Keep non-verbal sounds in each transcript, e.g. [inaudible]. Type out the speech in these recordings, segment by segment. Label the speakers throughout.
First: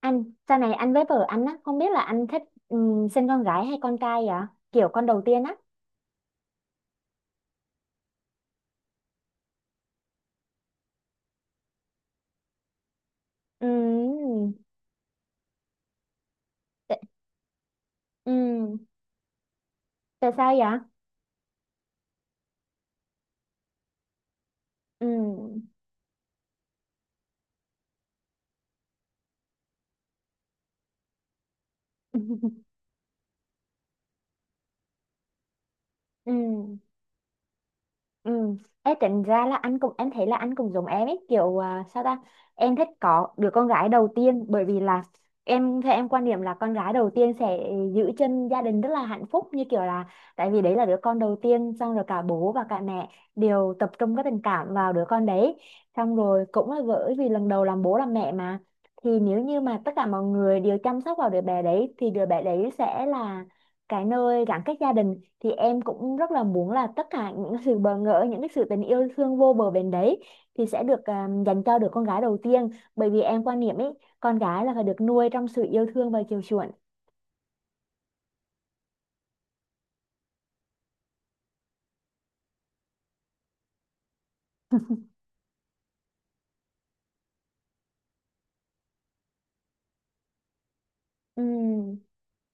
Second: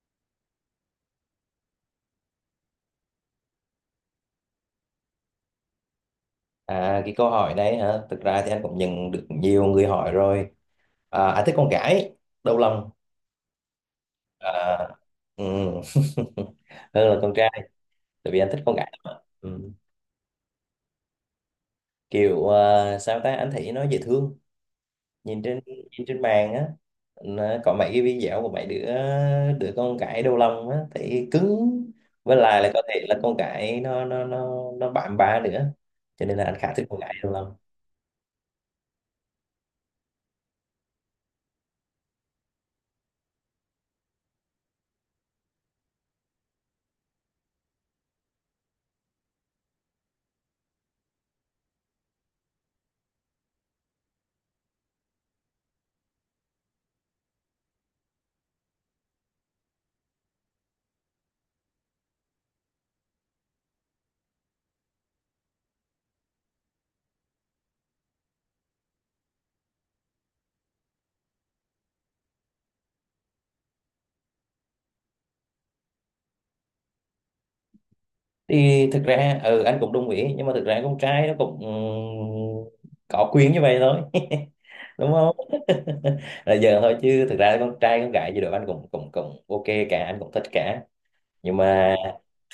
Speaker 1: Anh, sau này anh với vợ anh á, không biết là anh thích, sinh con gái hay con trai vậy? Kiểu con đầu tiên á.
Speaker 2: À, cái câu hỏi này hả? Thực ra thì anh cũng nhận được nhiều người hỏi rồi. À, anh thích con gái, đầu lòng.
Speaker 1: Ừm.
Speaker 2: À, ừ. [laughs]
Speaker 1: tại-
Speaker 2: Hơn là con trai, tại vì anh thích
Speaker 1: ừm,
Speaker 2: con gái lắm ạ. Ừ.
Speaker 1: Tại sao vậy?
Speaker 2: Kiểu à, sao ta, anh thấy nó dễ thương. Nhìn trên
Speaker 1: Ừm.
Speaker 2: nhìn trên mạng á, nó có mấy cái video của mấy đứa đứa con gái đầu lòng á, thấy cứng. Với lại là
Speaker 1: [laughs]
Speaker 2: có thể là con gái nó bạm bạ nữa. Cho nên là anh khá
Speaker 1: Ừm.
Speaker 2: thích con gái đầu lòng.
Speaker 1: Ừ. Ê, tính ra là anh cũng em thấy là anh cũng giống em, ấy kiểu sao ta, em thích có đứa con gái đầu tiên. Bởi vì là em theo em quan niệm là con gái đầu tiên sẽ giữ chân gia đình rất là hạnh phúc. Như kiểu là tại vì đấy là đứa con đầu tiên, xong rồi cả bố và cả mẹ đều tập trung cái tình cảm vào đứa con đấy. Xong rồi cũng là bởi vì lần đầu làm bố làm mẹ mà, thì nếu như mà tất cả mọi người đều chăm sóc vào đứa bé đấy thì đứa bé đấy sẽ là cái nơi gắn kết gia đình. Thì em cũng rất là muốn là tất cả những sự bỡ ngỡ, những cái sự tình yêu thương vô bờ bến đấy thì sẽ được dành cho đứa con gái đầu tiên. Bởi vì em quan niệm ấy, con gái là phải được nuôi trong sự yêu thương và chiều chuộng.
Speaker 2: Thì thực ra anh cũng đồng ý, nhưng mà thực ra con trai nó cũng có quyền như vậy thôi, [laughs] đúng không? [laughs] Là giờ thôi, chứ thực ra con trai con gái gì đó anh cũng cũng cũng ok cả, anh cũng thích cả. Nhưng mà
Speaker 1: Ừm,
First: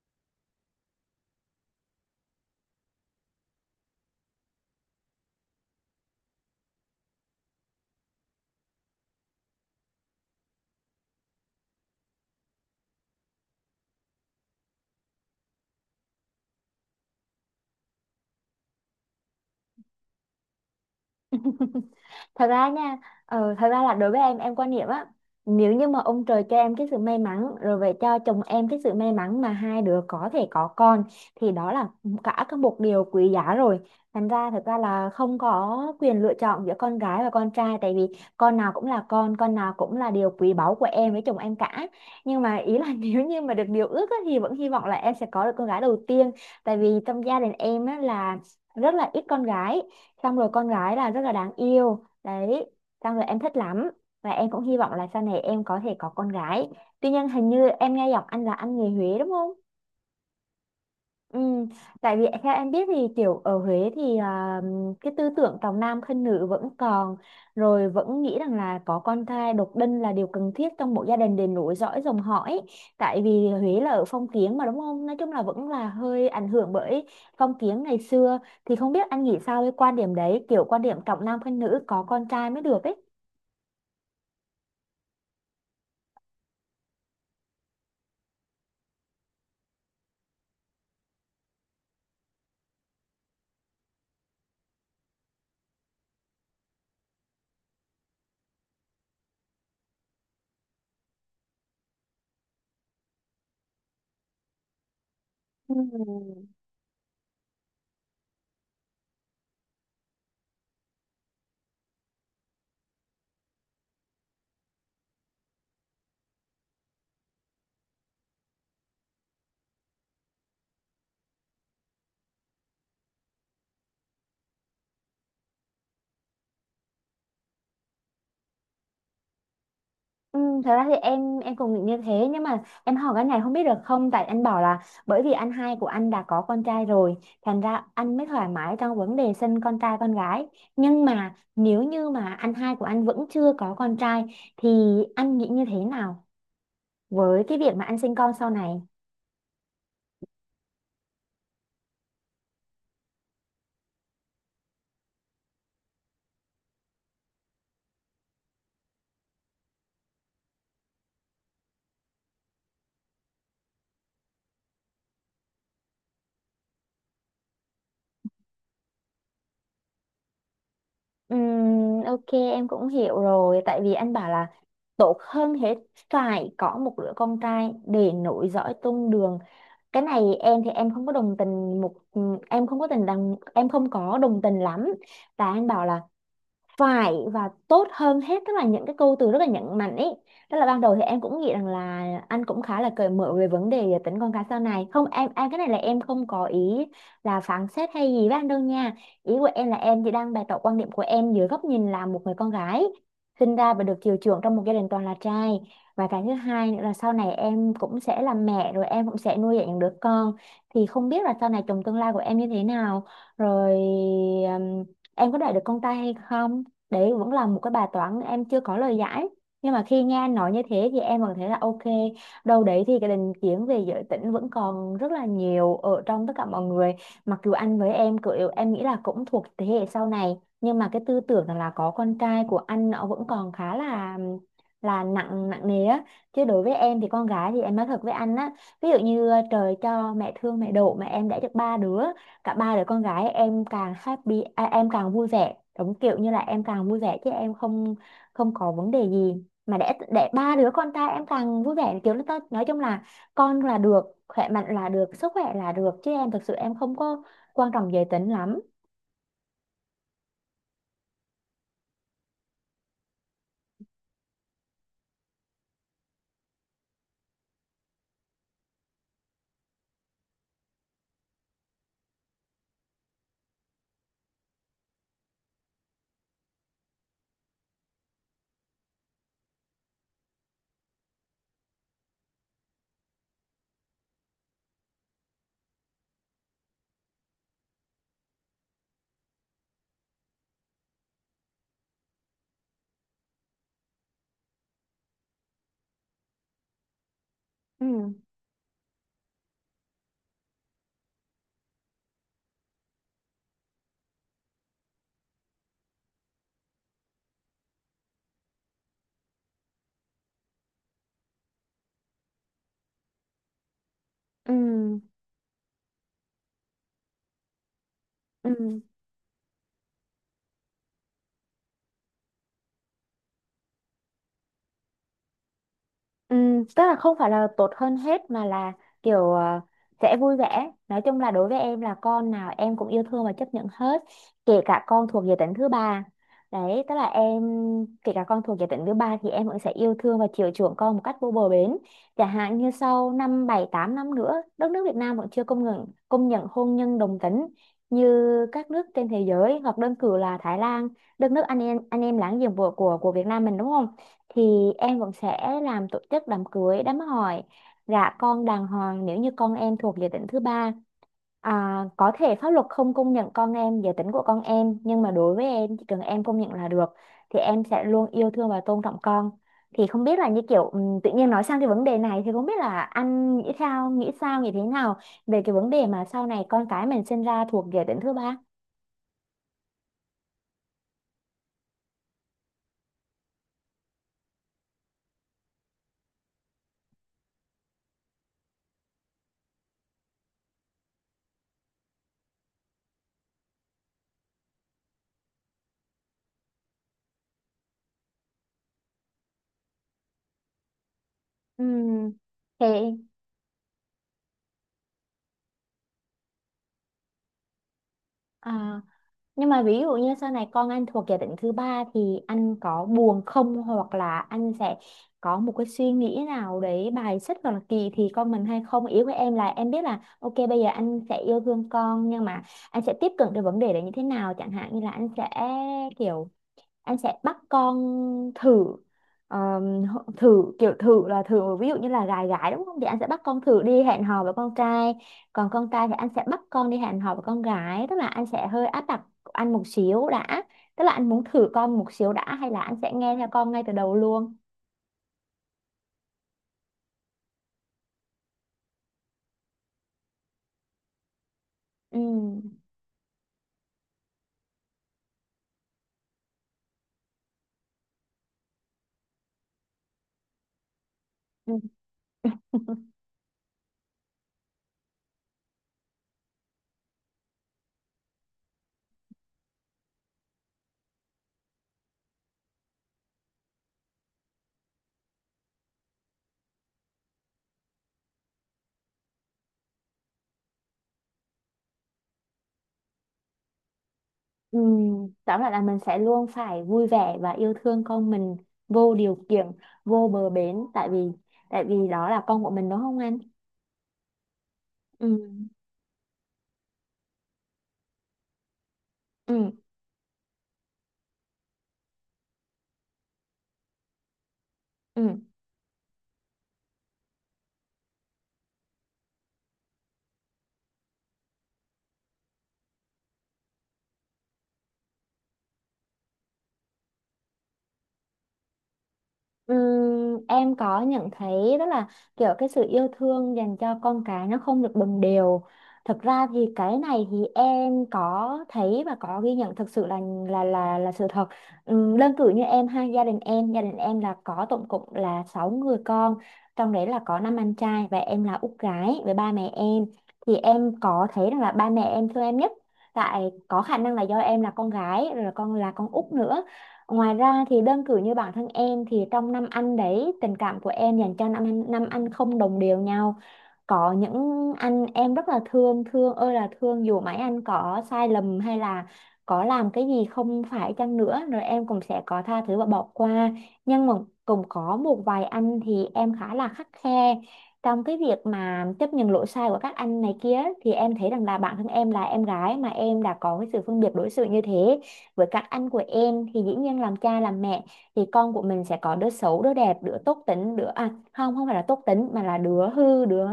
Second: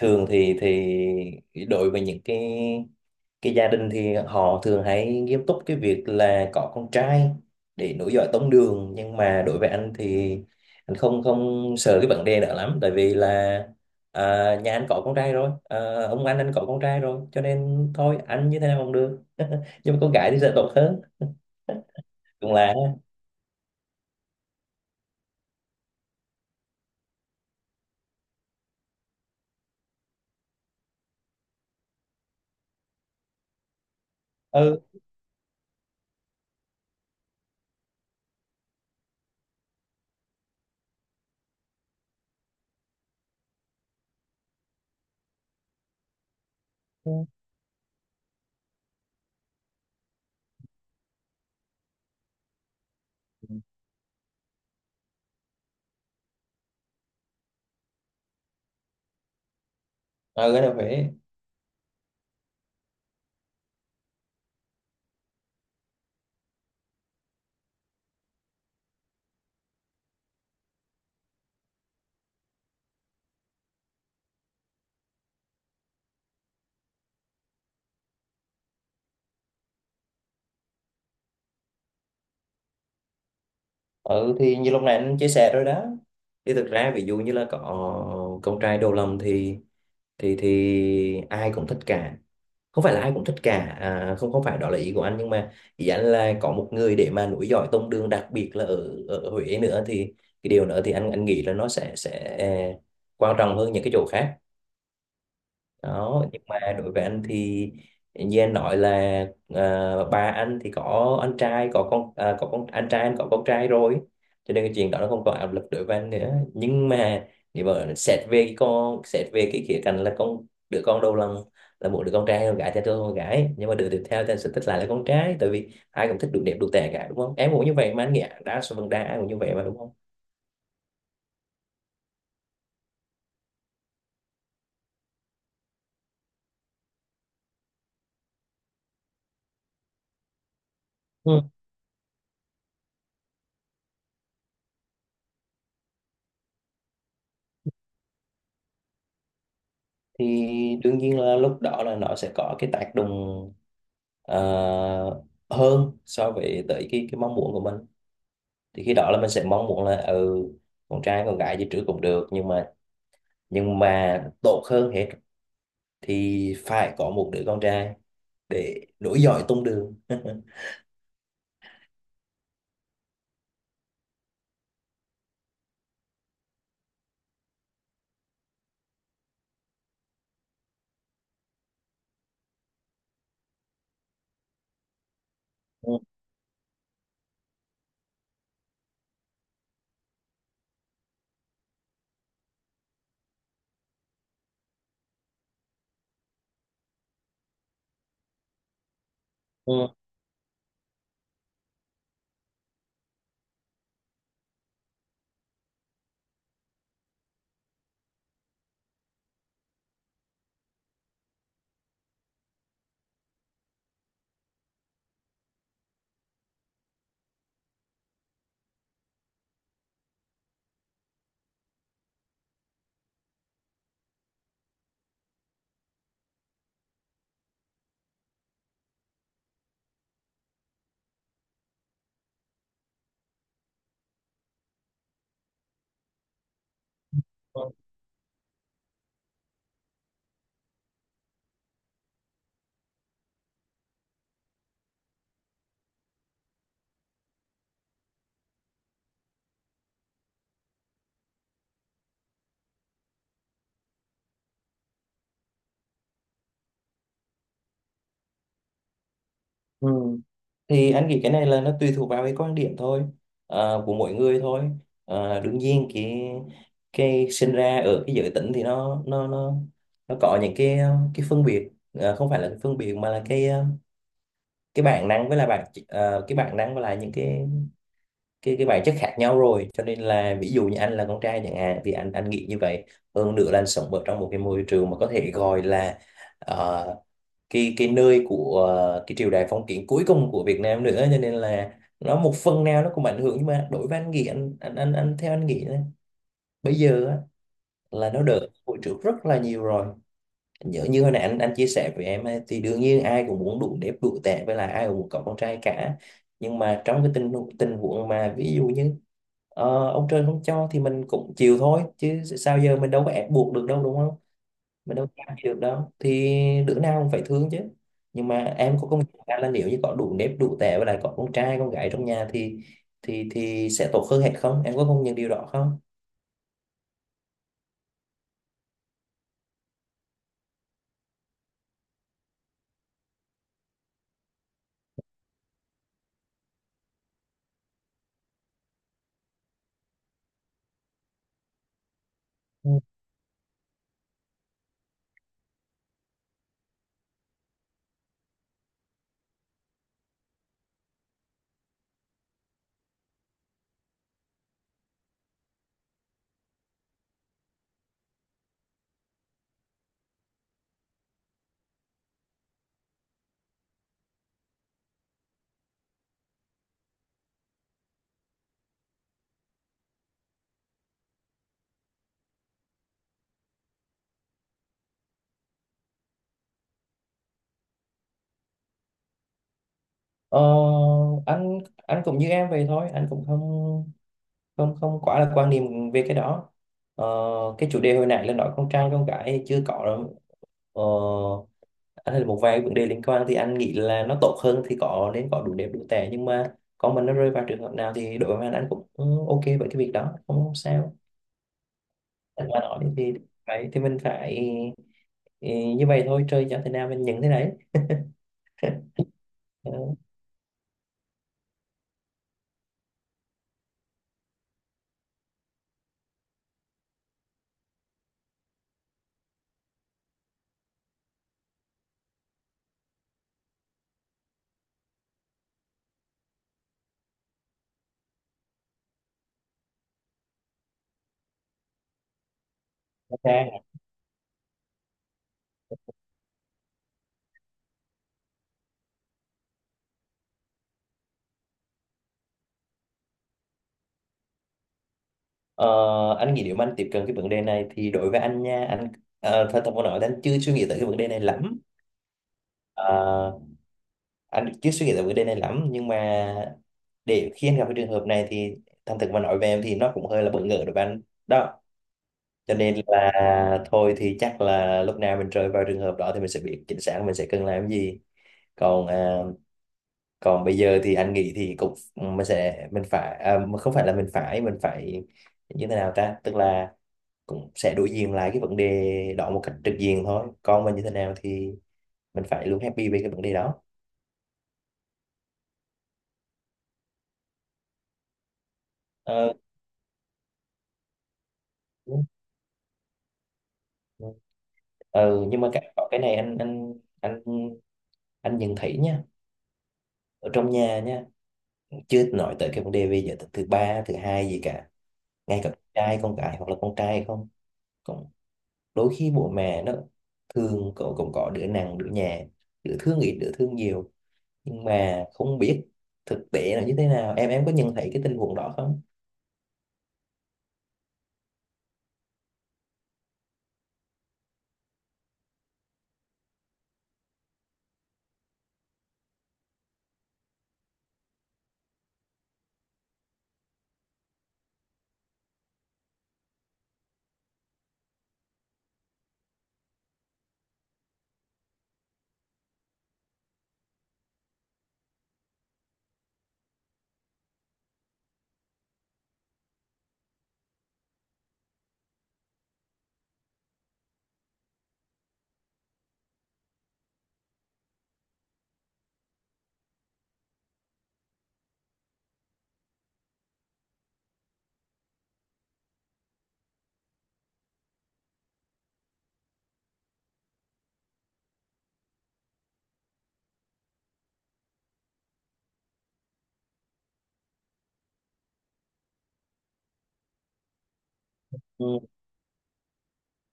Speaker 2: thường thì đối với những cái gia đình thì họ thường hay nghiêm túc cái việc là có con trai để nối dõi tông đường. Nhưng mà đối với anh thì anh không không sợ cái vấn đề đó lắm, tại vì là à, nhà anh có con trai rồi, à, ông anh có con trai rồi, cho nên thôi anh như thế nào cũng được. [laughs] Nhưng mà con gái thì sẽ tốt hơn,
Speaker 1: Thật
Speaker 2: cũng
Speaker 1: ra
Speaker 2: là
Speaker 1: nha. Thật ra là đối với em quan niệm á, nếu như mà ông trời cho em cái sự may mắn rồi về cho chồng em cái sự may mắn mà hai đứa có thể có con, thì đó là cả, có một điều quý giá rồi. Thành ra thật ra
Speaker 2: ừ.
Speaker 1: là không có quyền lựa chọn giữa con gái và con trai, tại vì con nào cũng là con nào cũng là điều quý báu của em với chồng em cả. Nhưng mà ý là [laughs] nếu như mà được điều ước á, thì vẫn hy vọng là em sẽ có được con gái đầu tiên. Tại vì
Speaker 2: Ừ.
Speaker 1: trong gia đình em á, là rất là ít con gái, xong rồi con gái là rất là đáng yêu. Đấy, xong rồi em thích lắm, và em cũng hy vọng là sau này em có thể có con gái. Tuy nhiên, hình như em nghe giọng anh là anh người Huế, đúng không?
Speaker 2: Ở Huế.
Speaker 1: Ừ, tại vì theo em biết thì kiểu ở Huế thì, cái tư tưởng trọng nam khinh nữ vẫn còn, rồi vẫn nghĩ rằng là có con trai độc đinh là điều cần thiết trong một gia đình để nối dõi dòng họ ấy. Tại vì Huế là ở phong kiến mà, đúng không? Nói chung là vẫn là hơi ảnh hưởng bởi phong kiến ngày xưa, thì không biết anh nghĩ sao với quan điểm đấy, kiểu quan điểm trọng nam khinh nữ, có con trai mới được ấy.
Speaker 2: Ừ, thì như lúc này anh chia sẻ rồi đó, thì thực ra ví dụ như là có con trai đầu lòng thì ai cũng thích cả. Không phải là ai cũng thích cả à, không, không phải đó là ý của anh, nhưng mà ý anh là có một người để mà nối dõi tông đường, đặc biệt là ở ở Huế nữa, thì cái điều nữa thì anh nghĩ là nó sẽ quan trọng hơn những cái chỗ khác
Speaker 1: Ừ.
Speaker 2: đó. Nhưng mà đối với anh thì như anh nói là à, ba anh thì có anh trai có con à, có con anh trai, anh có con trai rồi, cho nên cái chuyện đó nó không còn áp lực đối với anh nữa. Nhưng mà nếu mà xét về cái con xét về cái khía cạnh là đứa con đầu lòng là một đứa con trai con gái thì tôi con gái, nhưng mà đứa tiếp theo thì anh sẽ thích lại là con trai, tại vì ai cũng thích đủ đẹp đủ tệ cả, đúng không? Em cũng như vậy mà, anh nghĩ đa số phần đa ai cũng như vậy mà, đúng không?
Speaker 1: Ừ, thật ra thì em cũng nghĩ như thế. Nhưng mà em hỏi cái này không biết được không, tại anh bảo là bởi vì anh hai của anh đã có con trai rồi, thành ra anh mới thoải mái trong vấn đề sinh con trai con gái, nhưng mà nếu như mà anh hai của anh vẫn chưa có con trai thì anh nghĩ như thế nào với cái việc mà anh sinh con sau này?
Speaker 2: Thì đương nhiên là lúc đó là nó sẽ có cái tác động, ờ, hơn so với tới cái mong muốn của mình. Thì khi đó là mình sẽ mong muốn là con trai con gái gì trước cũng được, nhưng mà tốt hơn hết thì phải có một đứa con trai để nối dõi tông đường. [laughs]
Speaker 1: Ok, em cũng hiểu rồi. Tại vì anh bảo là tốt hơn hết phải có một đứa con trai để nối dõi tông đường. Cái này em thì em không có đồng tình một ừ, em không có tình đồng em không có đồng tình lắm. Và anh bảo
Speaker 2: Ừ.
Speaker 1: là phải, và tốt hơn hết, tức là những cái câu từ rất là nhấn mạnh ấy. Tức là ban đầu thì em cũng nghĩ rằng là anh cũng khá là cởi mở về vấn đề tính con cái sau này không? Em cái này là em không có ý là phán xét hay gì với anh đâu nha. Ý của em là em chỉ đang bày tỏ quan điểm của em dưới góc nhìn là một người con gái sinh ra và được chiều chuộng trong một gia đình toàn là trai. Và cái thứ hai nữa là sau này em cũng sẽ là mẹ, rồi em cũng sẽ nuôi dạy những đứa con, thì không biết là sau này chồng tương lai của em như thế nào, rồi ừm, em có đợi được con trai hay không, đấy vẫn là một cái bài toán em chưa có lời giải. Nhưng mà khi nghe anh nói như thế thì em vẫn thấy là ok, đâu đấy thì cái định kiến về giới tính vẫn còn rất là nhiều ở trong tất cả mọi người. Mặc dù anh với em kiểu em nghĩ là cũng thuộc thế hệ sau này, nhưng mà cái tư tưởng là có con trai của anh nó vẫn còn khá là nặng nặng nề á. Chứ đối với em thì con gái thì
Speaker 2: Ừ.
Speaker 1: em nói thật với anh á, ví dụ như trời cho mẹ thương mẹ độ mà em đã được ba đứa, cả ba đứa con gái em càng happy, em càng vui vẻ, đúng kiểu như là em càng vui vẻ chứ em không, không có vấn đề gì mà để ba đứa con trai em càng vui vẻ, kiểu là, tao nói chung là con là được, khỏe mạnh là được, sức khỏe là được, chứ em thực sự em không có quan trọng giới tính lắm.
Speaker 2: Ừ. Thì anh nghĩ cái này là nó tùy thuộc vào cái quan điểm thôi, của mỗi người thôi. Đương nhiên cái sinh ra ở cái giới tính thì nó có những cái cái phân biệt. Ờ, không phải là cái phân biệt, mà là cái bản năng, với là cái bản năng với lại những cái bản chất khác nhau rồi, cho nên là ví dụ như anh là con trai chẳng hạn thì anh nghĩ như vậy. Hơn nữa là anh sống ở trong một cái môi trường mà có thể gọi là ờ, cái nơi của cái triều đại phong kiến cuối cùng của Việt Nam nữa, cho nên là nó một phần nào nó cũng ảnh hưởng. Nhưng mà đối với anh nghĩ, anh theo anh nghĩ á, bây giờ á,
Speaker 1: Ừ.
Speaker 2: là nó đỡ hồi trước rất là nhiều rồi. Nhớ như hồi nãy anh chia sẻ với em ấy, thì đương nhiên ai cũng muốn đủ đẹp đủ tệ, với lại ai cũng muốn có con trai cả. Nhưng mà trong cái tình tình huống mà ví dụ như ông trời không cho thì mình cũng chịu thôi, chứ sao giờ mình đâu có ép buộc được đâu, đúng không?
Speaker 1: Ừ.
Speaker 2: Mà đâu cam gì được đâu, thì đứa nào cũng phải thương chứ. Nhưng mà em
Speaker 1: Ừ.
Speaker 2: có công nhận ra là nếu như có đủ nếp đủ tẻ và lại có con trai con gái trong nhà thì thì sẽ tốt hơn hết không, em có công nhận điều đó không?
Speaker 1: Tức là không phải là tốt hơn hết, mà là kiểu sẽ vui vẻ, nói chung là đối với em là con nào em cũng yêu thương và chấp nhận hết, kể cả con thuộc giới tính thứ ba. Đấy tức là em, kể cả con thuộc giới tính thứ ba thì em vẫn sẽ yêu thương và chiều chuộng con một cách vô bờ bến. Chẳng hạn như
Speaker 2: Ừ.
Speaker 1: sau 5, 7, 8 năm nữa đất nước Việt Nam vẫn chưa công nhận hôn nhân đồng tính như các nước trên thế giới, hoặc đơn cử là Thái Lan, đất nước anh em láng giềng của Việt Nam mình, đúng không? Thì em vẫn sẽ làm tổ chức đám cưới đám hỏi, gả con đàng hoàng nếu như con em thuộc giới tính thứ ba. Có thể pháp luật không công nhận con em giới tính của con em, nhưng mà đối với em chỉ cần em công nhận là được, thì em sẽ luôn yêu thương và tôn trọng con. Thì không biết là như kiểu tự nhiên nói sang cái vấn đề này thì không biết là anh nghĩ thế nào về cái vấn đề mà sau này con cái mình sinh ra thuộc giới tính thứ ba?
Speaker 2: ờ, anh cũng như em vậy thôi, anh cũng không không không quá là quan niệm về cái đó. Ờ, cái chủ đề hồi nãy là nói con trai con gái chưa có đâu. Ờ, anh thấy một vài vấn đề liên quan thì anh nghĩ là nó tốt hơn thì có nên có đủ đẹp đủ tệ, nhưng mà con mình nó rơi vào trường hợp nào thì đội với anh cũng ừ, ok với cái việc đó, không sao.
Speaker 1: Ừm,
Speaker 2: Anh mà
Speaker 1: thì
Speaker 2: nói thì phải thì mình phải ừ, như vậy thôi, chơi cho thế nào mình nhận thế đấy.
Speaker 1: à, Nhưng mà ví
Speaker 2: Ừ,
Speaker 1: dụ như sau này con anh thuộc giả định thứ ba thì anh có buồn không, hoặc là anh sẽ có một cái suy nghĩ nào đấy bài xích hoặc là kỳ thị con mình hay không? Ý của em là em biết là ok bây giờ anh sẽ yêu thương con, nhưng mà anh sẽ tiếp cận được vấn đề đấy như thế nào? Chẳng hạn như là anh sẽ kiểu em sẽ bắt con thử, thử kiểu thử là thử, ví dụ như là gái gái đúng không, thì anh sẽ bắt con thử
Speaker 2: ok.
Speaker 1: đi hẹn hò với con trai, còn con trai thì anh sẽ bắt con đi hẹn hò với con gái, tức là anh sẽ hơi áp đặt anh một xíu đã, tức là anh muốn thử con một xíu đã, hay là anh sẽ nghe theo con ngay từ đầu luôn?
Speaker 2: Ờ, anh nghĩ nếu mà anh tiếp cận cái vấn đề này thì đối với anh nha, anh thật thật mà nói thì anh chưa suy nghĩ tới cái vấn đề này lắm.
Speaker 1: Ừ.
Speaker 2: Ờ, anh chưa suy nghĩ tới vấn đề này lắm, nhưng mà để khi anh gặp cái trường hợp này thì thành thực mà nói về em thì nó cũng hơi là bỡ ngỡ đối với anh
Speaker 1: Ừ.
Speaker 2: đó. Cho nên
Speaker 1: [laughs]
Speaker 2: là thôi thì chắc là lúc nào mình rơi vào trường hợp đó thì mình sẽ biết chính xác mình sẽ cần làm gì. Còn à, còn bây giờ thì anh nghĩ thì cũng mình sẽ mình phải mà không phải là mình phải như thế nào ta, tức là cũng sẽ đối diện lại cái vấn đề đó một cách trực diện thôi, còn mình như thế nào thì mình phải luôn happy về cái vấn đề đó.
Speaker 1: Ừ. Tóm lại là mình sẽ luôn phải vui vẻ và yêu thương con mình vô điều
Speaker 2: ờ,
Speaker 1: kiện, vô bờ bến, tại vì
Speaker 2: Đúng.
Speaker 1: đó là con của mình, đúng không anh? Ừ.
Speaker 2: Ờ, nhưng mà có cái này anh anh nhận thấy nha,
Speaker 1: Ừ.
Speaker 2: ở trong nhà nha, chứ nói tới cái vấn đề về giới tính thứ ba thứ hai gì cả,
Speaker 1: Ừ.
Speaker 2: ngay cả con trai con gái hoặc là con trai không, cũng đôi khi bố mẹ nó thường cậu cũng có đứa nặng đứa nhẹ, đứa thương ít đứa thương nhiều, nhưng mà không biết thực tế là như thế nào, em có nhận thấy cái tình huống đó không?
Speaker 1: Ừm, em có nhận thấy đó là kiểu cái sự yêu thương dành cho con cái nó không được đồng đều. Thực ra thì cái này thì em có thấy và có ghi nhận thực sự là sự thật. Đơn cử như em ha, gia đình em là có tổng cộng là 6 người con, trong đấy là có năm anh trai và em là út gái với ba mẹ em. Thì em có thấy rằng là ba mẹ em thương em nhất. Tại có khả năng là do em là con gái, rồi là con út nữa. Ngoài ra thì đơn cử như bản thân em thì trong năm anh đấy, tình cảm của em dành cho năm anh không đồng đều nhau. Có những anh em rất là thương, thương ơi là thương, dù mấy anh có sai lầm hay là có làm cái gì không phải chăng nữa rồi em cũng sẽ có tha thứ và bỏ qua. Nhưng mà cũng có một vài anh thì em khá là khắt khe trong cái việc mà chấp nhận lỗi sai của các anh này kia, thì em thấy rằng là bản thân em là em gái mà em đã có cái sự phân biệt đối xử như thế với các anh của em, thì dĩ nhiên làm cha làm mẹ thì con của mình sẽ có đứa xấu, đứa đẹp, đứa tốt tính, đứa, không, không phải là
Speaker 2: Ừ.
Speaker 1: tốt tính, mà là đứa hư, đứa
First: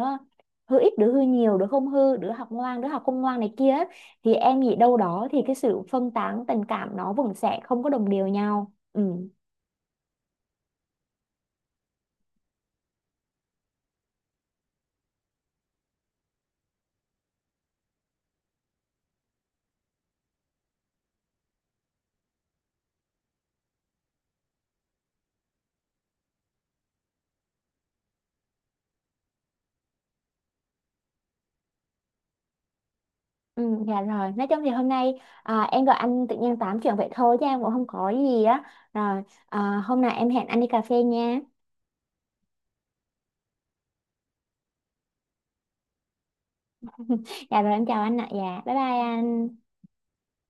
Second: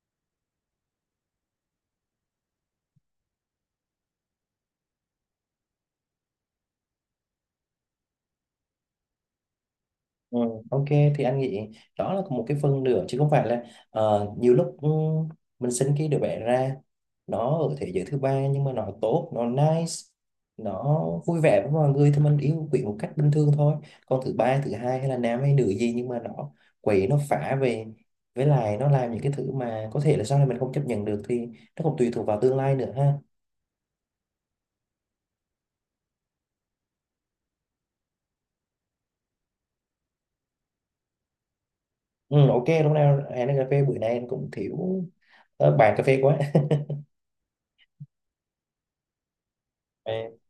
Speaker 1: hư ít, đứa hư nhiều, đứa không hư, đứa học ngoan, đứa học không ngoan này kia, thì em nghĩ đâu đó thì cái sự phân tán tình cảm nó vẫn sẽ không có đồng đều nhau. Ừ.
Speaker 2: Ừ, ok, thì anh nghĩ đó là một cái phần nữa, chứ không phải là nhiều lúc mình sinh cái đứa bé ra, nó ở thế giới thứ ba nhưng mà nó tốt, nó nice, nó vui vẻ với mọi người thì mình yêu quý một cách bình thường thôi. Còn thứ ba thứ hai hay là nam hay nữ gì nhưng mà nó quậy nó phá về, với lại nó làm những cái thứ mà có thể là sau này mình không chấp nhận được, thì nó cũng tùy thuộc vào tương lai nữa ha.
Speaker 1: Ừ, dạ rồi, nói chung thì hôm nay em gọi anh tự nhiên tám chuyện vậy thôi, chứ em cũng không có gì á. Rồi, hôm nào em hẹn anh đi cà phê nha.
Speaker 2: Ừ, ok, lúc nào hẹn cà phê, bữa nay anh cũng thiếu bàn cà phê quá.
Speaker 1: Dạ rồi, em chào anh ạ. Dạ, bye bye anh.
Speaker 2: [laughs]